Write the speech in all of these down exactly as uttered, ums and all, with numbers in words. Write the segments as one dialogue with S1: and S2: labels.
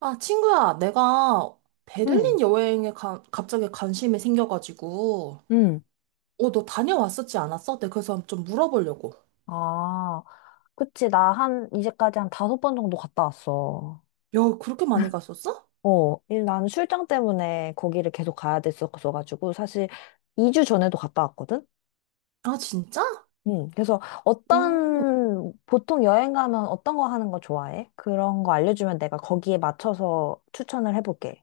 S1: 아, 친구야, 내가
S2: 응,
S1: 베를린 여행에 가- 갑자기 관심이 생겨가지고,
S2: 응.
S1: 어, 너 다녀왔었지 않았어? 내가 그래서 좀 물어보려고.
S2: 아, 그치. 나 한, 이제까지 한 다섯 번 정도 갔다 왔어.
S1: 야, 그렇게 많이 갔었어?
S2: 어, 일, 나는 출장 때문에 거기를 계속 가야 됐었어가지고, 사실 이 주 전에도 갔다 왔거든?
S1: 아, 진짜?
S2: 응, 그래서
S1: 오.
S2: 어떤, 보통 여행 가면 어떤 거 하는 거 좋아해? 그런 거 알려주면 내가 거기에 맞춰서 추천을 해볼게.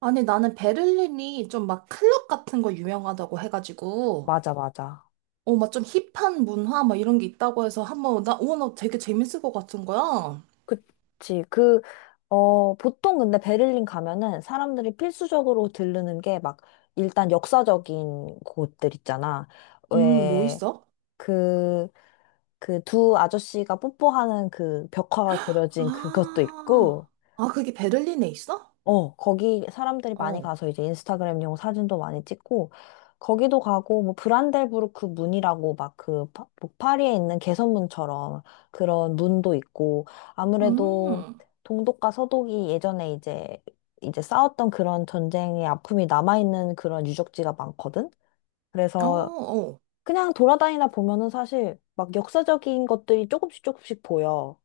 S1: 아니, 나는 베를린이 좀 막 클럽 같은 거 유명하다고 해가지고,
S2: 맞아, 맞아.
S1: 어, 막 좀 힙한 문화 막 이런 게 있다고 해서 한번, 나, 어, 나 되게 재밌을 것 같은 거야.
S2: 그치. 그, 어, 보통 근데 베를린 가면은 사람들이 필수적으로 들르는 게 막, 일단 역사적인 곳들 있잖아.
S1: 음, 뭐
S2: 왜,
S1: 있어?
S2: 그, 그 두 아저씨가 뽀뽀하는 그 벽화가 그려진 그것도
S1: 아,
S2: 있고,
S1: 아, 그게 베를린에 있어?
S2: 어, 거기 사람들이 많이
S1: 어.
S2: 가서 이제 인스타그램용 사진도 많이 찍고, 거기도 가고, 뭐, 브란델부르크 문이라고 막 그, 파- 뭐 파리에 있는 개선문처럼 그런 문도 있고, 아무래도
S1: 음,
S2: 동독과 서독이 예전에 이제, 이제 싸웠던 그런 전쟁의 아픔이 남아있는 그런 유적지가 많거든?
S1: 어,
S2: 그래서
S1: 어.
S2: 그냥 돌아다니다 보면은 사실 막 역사적인 것들이 조금씩 조금씩 보여.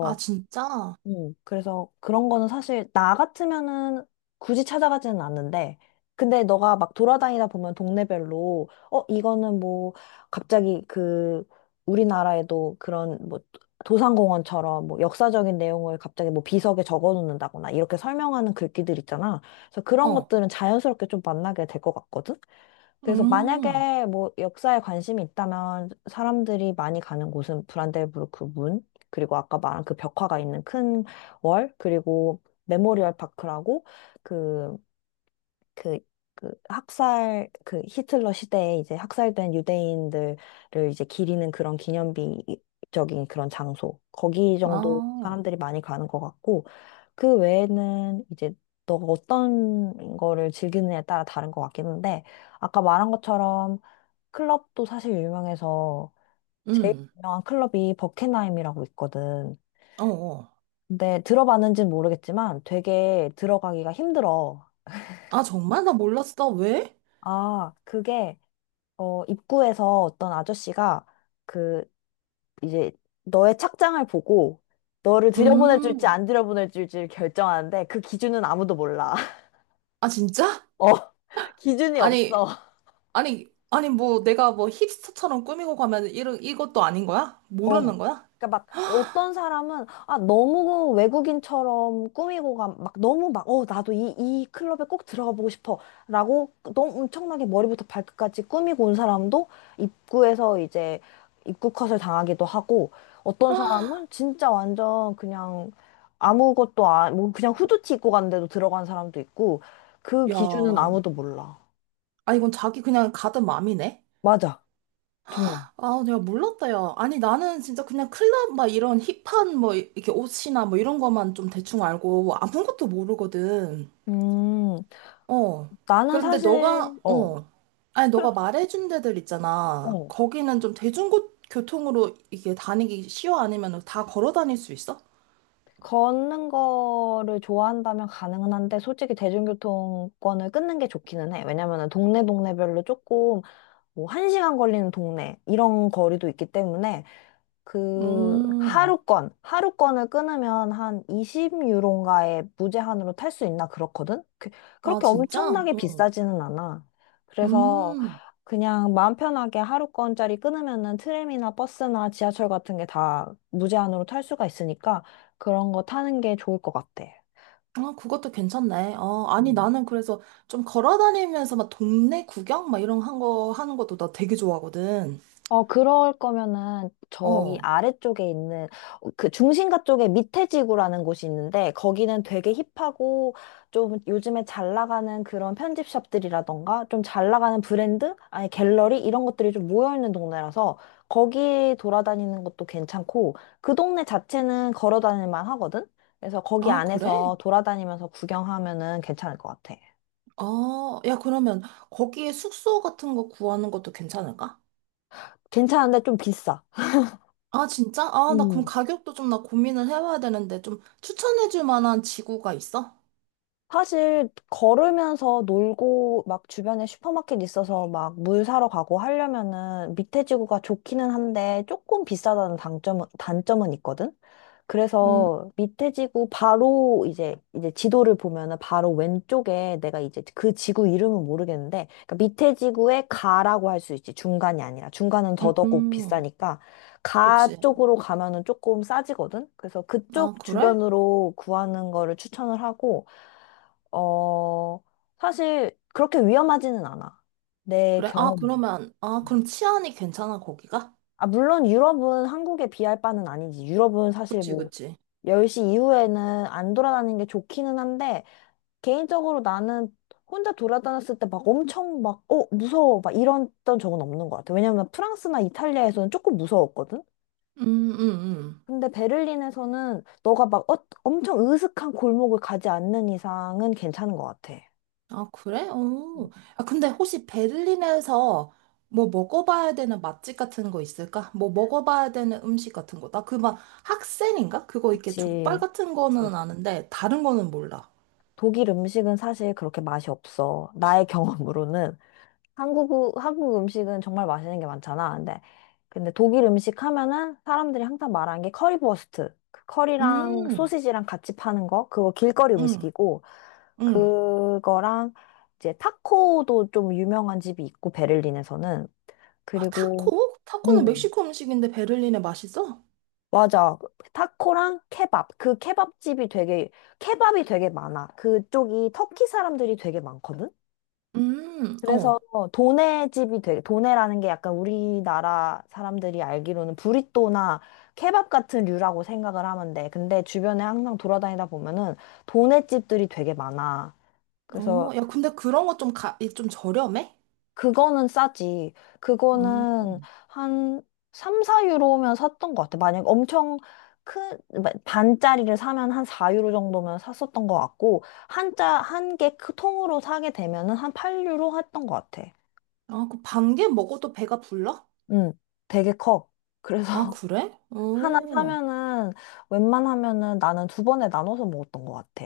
S1: 아, 진짜?
S2: 음, 그래서 그런 거는 사실 나 같으면은 굳이 찾아가지는 않는데, 근데 너가 막 돌아다니다 보면 동네별로, 어, 이거는 뭐, 갑자기 그, 우리나라에도 그런 뭐, 도산공원처럼 뭐 역사적인 내용을 갑자기 뭐 비석에 적어 놓는다거나 이렇게 설명하는 글귀들 있잖아. 그래서 그런
S1: 어,
S2: 것들은 자연스럽게 좀 만나게 될 것 같거든? 그래서
S1: 음,
S2: 만약에 뭐 역사에 관심이 있다면 사람들이 많이 가는 곳은 브란덴부르크 문, 그리고 아까 말한 그 벽화가 있는 큰 월, 그리고 메모리얼 파크라고 그 그, 그 학살, 그 히틀러 시대에 이제 학살된 유대인들을 이제 기리는 그런 기념비적인 그런 장소. 거기 정도
S1: 아,
S2: 사람들이 많이 가는 것 같고, 그 외에는 이제 너가 어떤 거를 즐기느냐에 따라 다른 것 같긴 한데, 아까 말한 것처럼 클럽도 사실 유명해서 제일
S1: 음,
S2: 유명한 클럽이 버켄하임이라고 있거든.
S1: 어, 어.
S2: 근데 들어봤는지는 모르겠지만 되게 들어가기가 힘들어.
S1: 아, 정말? 나 몰랐어. 왜?
S2: 아, 그게 어, 입구에서 어떤 아저씨가 그 이제 너의 착장을 보고 너를 들여보내 줄지
S1: 음,
S2: 안 들여보내 줄지를 결정하는데 그 기준은 아무도 몰라.
S1: 아, 진짜?
S2: 어, 기준이
S1: 아니,
S2: 없어.
S1: 아니, 아니, 뭐, 내가 뭐 힙스터처럼 꾸미고 가면 이런, 이것도 아닌 거야?
S2: 어.
S1: 모르는 거야?
S2: 그러니까 막 어떤 사람은 아 너무 외국인처럼 꾸미고 가, 막 너무 막 어 나도 이 이 클럽에 꼭 들어가 보고 싶어라고 너무 엄청나게 머리부터 발끝까지 꾸미고 온 사람도 입구에서 이제 입구 컷을 당하기도 하고 어떤 사람은 진짜 완전 그냥 아무것도 안뭐 그냥 후드티 입고 갔는데도 들어간 사람도 있고 그 기준은
S1: 야,
S2: 아무도 몰라.
S1: 아, 이건 자기 그냥 가든 맘이네?
S2: 맞아. 정말.
S1: 아, 내가 몰랐다, 야. 아니, 나는 진짜 그냥 클럽, 막 이런 힙한, 뭐, 이렇게 옷이나 뭐 이런 것만 좀 대충 알고 아무것도 모르거든.
S2: 음.
S1: 어.
S2: 나는
S1: 그런데 너가,
S2: 사실 어.
S1: 어. 아니,
S2: 그래.
S1: 너가 말해준 데들 있잖아.
S2: 어.
S1: 거기는 좀 대중교통으로 이게 다니기 쉬워? 아니면 다 걸어 다닐 수 있어?
S2: 걷는 거를 좋아한다면 가능은 한데 솔직히 대중교통권을 끊는 게 좋기는 해. 왜냐면은 동네 동네별로 조금 뭐 한 시간 걸리는 동네 이런 거리도 있기 때문에 그
S1: 음.
S2: 하루권, 하루권을 끊으면 한 이십 유로인가에 무제한으로 탈 수 있나 그렇거든? 그,
S1: 아,
S2: 그렇게
S1: 진짜?
S2: 엄청나게
S1: 어,
S2: 비싸지는 않아. 그래서
S1: 음.
S2: 그냥 마음 편하게 하루권짜리 끊으면은 트램이나 버스나 지하철 같은 게 다 무제한으로 탈 수가 있으니까 그런 거 타는 게 좋을 것 같아.
S1: 아, 그것도 괜찮네. 어, 아니,
S2: 음.
S1: 나는 그래서 좀 걸어 다니면서 막 동네 구경? 막 이런 한 거, 하는 것도 나 되게 좋아하거든.
S2: 어, 그럴 거면은 저기
S1: 어.
S2: 아래쪽에 있는 어, 그 중심가 쪽에 밑에 지구라는 곳이 있는데 거기는 되게 힙하고 좀 요즘에 잘 나가는 그런 편집샵들이라던가 좀 잘 나가는 브랜드? 아니 갤러리? 이런 것들이 좀 모여있는 동네라서 거기 돌아다니는 것도 괜찮고 그 동네 자체는 걸어 다닐 만 하거든? 그래서 거기
S1: 아, 그래?
S2: 안에서 돌아다니면서 구경하면은 괜찮을 것 같아.
S1: 아, 야, 그러면 거기에 숙소 같은 거 구하는 것도 괜찮을까?
S2: 괜찮은데 좀 비싸.
S1: 아, 진짜? 아, 나 그럼
S2: 음.
S1: 가격도 좀 나 고민을 해봐야 되는데, 좀 추천해줄 만한 지구가 있어?
S2: 사실 걸으면서 놀고 막 주변에 슈퍼마켓 있어서 막 물 사러 가고 하려면은 밑에 지구가 좋기는 한데 조금 비싸다는 단점은 단점은 있거든.
S1: 음,
S2: 그래서 밑에 지구 바로 이제 이제 지도를 보면은 바로 왼쪽에 내가 이제 그 지구 이름은 모르겠는데 그러니까 밑에 지구에 가라고 할 수 있지 중간이 아니라 중간은 더더욱
S1: 음,
S2: 비싸니까 가
S1: 그치.
S2: 쪽으로 가면은 조금 싸지거든. 그래서 그쪽
S1: 아, 그래?
S2: 주변으로 구하는 거를 추천을 하고 어, 사실 그렇게 위험하지는 않아. 내
S1: 그래? 아,
S2: 경험이.
S1: 그러면, 아, 그럼
S2: 음.
S1: 치안이 괜찮아, 거기가?
S2: 아, 물론 유럽은 한국에 비할 바는 아니지. 유럽은 사실
S1: 그치,
S2: 뭐
S1: 그치.
S2: 열 시 이후에는 안 돌아다니는 게 좋기는 한데 개인적으로 나는 혼자 돌아다녔을 때 막 엄청 막, 어, 무서워. 막 이랬던 적은 없는 것 같아. 왜냐면 프랑스나 이탈리아에서는 조금 무서웠거든?
S1: 음, 음, 음.
S2: 근데 베를린에서는 너가 막 어, 엄청 으슥한 골목을 가지 않는 이상은 괜찮은 것 같아.
S1: 아, 그래?
S2: 음.
S1: 오. 아, 근데 혹시 베를린에서 뭐 먹어봐야 되는 맛집 같은 거 있을까? 뭐 먹어봐야 되는 음식 같은 거. 나 그 막 학생인가? 그거 이렇게 족발
S2: 그치.
S1: 같은 거는 아는데, 다른 거는 몰라.
S2: 독일 음식은 사실 그렇게 맛이 없어. 나의 경험으로는 한국 한국 음식은 정말 맛있는 게 많잖아. 근데 근데 독일 음식 하면은 사람들이 항상 말하는 게 커리버스트. 그 커리랑
S1: 음,
S2: 소시지랑 같이 파는 거. 그거 길거리
S1: 음,
S2: 음식이고
S1: 음.
S2: 그거랑 이제 타코도 좀 유명한 집이 있고 베를린에서는
S1: 아,
S2: 그리고
S1: 타코? 타코는
S2: 음.
S1: 멕시코 음식인데 베를린에 맛있어?
S2: 맞아. 타코랑 케밥. 그 케밥집이 되게, 케밥이 되게 많아. 그쪽이 터키 사람들이 되게 많거든?
S1: 음,
S2: 그래서
S1: 어.
S2: 도네 집이 되게 도네라는 게 약간 우리나라 사람들이 알기로는 브리또나 케밥 같은 류라고 생각을 하면 돼. 근데 주변에 항상 돌아다니다 보면은 도네 집들이 되게 많아.
S1: 어,
S2: 그래서
S1: 야, 근데 그런 거 좀 가, 이 좀 저렴해?
S2: 그거는 싸지.
S1: 음.
S2: 그거는 한 삼, 사 유로면 샀던 것 같아. 만약 엄청 큰 반짜리를 사면 한 사 유로 정도면 샀었던 것 같고 한자 한 개 통으로 사게 되면은 한 팔 유로 했던 것 같아.
S1: 아, 그 반개 먹어도 배가 불러?
S2: 응, 되게 커.
S1: 아,
S2: 그래서
S1: 그래?
S2: 하나
S1: 어.
S2: 사면은 웬만하면은 나는 두 번에 나눠서 먹었던 것 같아.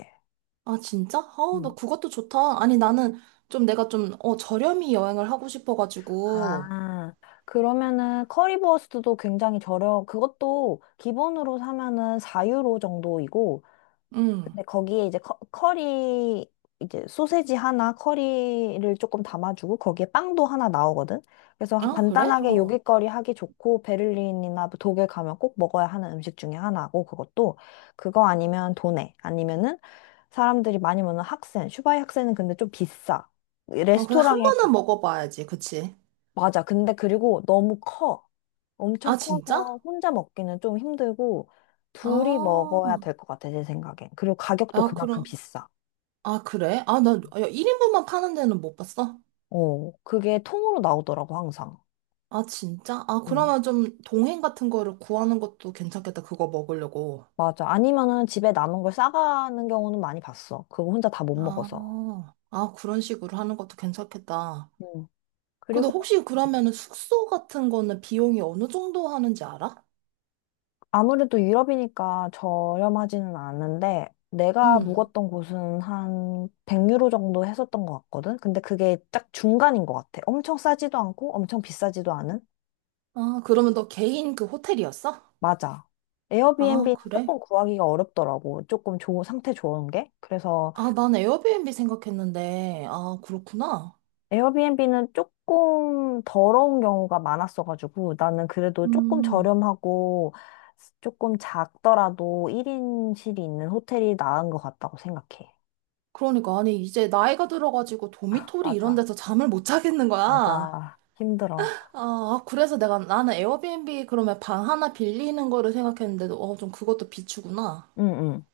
S1: 아, 진짜? 아우, 나
S2: 음.
S1: 그것도 좋다. 아니, 나는 좀 내가 좀, 어, 저렴이 여행을 하고 싶어가지고.
S2: 아, 그러면은 커리버스트도 굉장히 저렴, 그것도 기본으로 사면은 사 유로 정도이고,
S1: 음.
S2: 근데 거기에 이제 커, 커리 이제 소세지 하나 커리를 조금 담아주고 거기에 빵도 하나 나오거든. 그래서
S1: 아, 그래?
S2: 간단하게
S1: 어.
S2: 요깃거리 하기 좋고 베를린이나 뭐 독일 가면 꼭 먹어야 하는 음식 중에 하나고 그것도 그거 아니면 도네 아니면은 사람들이 많이 먹는 학센 슈바이 학센은 근데 좀 비싸.
S1: 아, 그래, 한
S2: 레스토랑에
S1: 번은
S2: 가.
S1: 먹어봐야지. 그치?
S2: 맞아. 근데 그리고 너무 커. 엄청
S1: 아, 진짜?
S2: 커서 혼자 먹기는 좀 힘들고 둘이
S1: 아,
S2: 먹어야 될 것 같아 내 생각엔. 그리고 가격도
S1: 아,
S2: 그만큼
S1: 그럼,
S2: 비싸.
S1: 아, 그래? 아, 나, 야, 일 인분만 파는 데는 못 봤어?
S2: 어, 그게 통으로 나오더라고, 항상.
S1: 아, 진짜? 아,
S2: 음,
S1: 그러면 좀 동행 같은 거를 구하는 것도 괜찮겠다. 그거 먹으려고.
S2: 맞아. 아니면은 집에 남은 걸 싸가는 경우는 많이 봤어. 그거 혼자 다 못
S1: 아,
S2: 먹어서.
S1: 아, 그런 식으로 하는 것도 괜찮겠다.
S2: 음.
S1: 근데
S2: 그리고
S1: 혹시 그러면은 숙소 같은 거는 비용이 어느 정도 하는지 알아?
S2: 아무래도 유럽이니까 저렴하지는 않은데, 내가
S1: 음.
S2: 묵었던 곳은 한 백 유로 정도 했었던 것 같거든? 근데 그게 딱 중간인 것 같아. 엄청 싸지도 않고, 엄청 비싸지도 않은?
S1: 아, 그러면 너 개인 그 호텔이었어?
S2: 맞아.
S1: 아,
S2: 에어비앤비는
S1: 그래?
S2: 조금 구하기가 어렵더라고. 조금 좋은, 상태 좋은 게. 그래서
S1: 아, 난 에어비앤비 생각했는데. 아, 그렇구나.
S2: 에어비앤비는 조금 더러운 경우가 많았어가지고 나는 그래도 조금
S1: 음.
S2: 저렴하고 조금 작더라도 일 인실이 있는 호텔이 나은 것 같다고 생각해.
S1: 그러니까, 아니, 이제 나이가 들어가지고 도미토리 이런
S2: 맞아,
S1: 데서 잠을 못 자겠는 거야.
S2: 맞아. 힘들어.
S1: 아, 아, 그래서 내가 나는 에어비앤비 그러면 방 하나 빌리는 거를 생각했는데도 어, 좀 그것도 비추구나.
S2: 응, 응,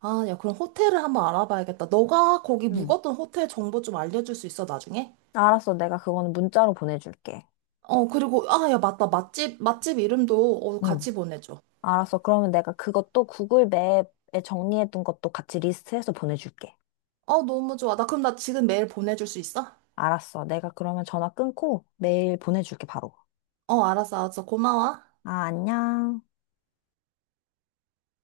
S1: 아, 야, 그럼 호텔을 한번 알아봐야겠다. 너가 거기
S2: 응.
S1: 묵었던 호텔 정보 좀 알려줄 수 있어, 나중에?
S2: 알았어. 내가 그거는 문자로 보내줄게.
S1: 어, 그리고 아, 야, 맞다. 맛집 맛집 이름도 어,
S2: 응.
S1: 같이 보내줘.
S2: 알았어. 그러면 내가 그것도 구글 맵에 정리해둔 것도 같이 리스트해서 보내줄게.
S1: 어, 너무 좋아. 나 그럼 나 지금 메일 보내줄 수 있어?
S2: 알았어. 내가 그러면 전화 끊고 메일 보내줄게, 바로.
S1: 어, 알았어, 알았어. 고마워.
S2: 아, 안녕.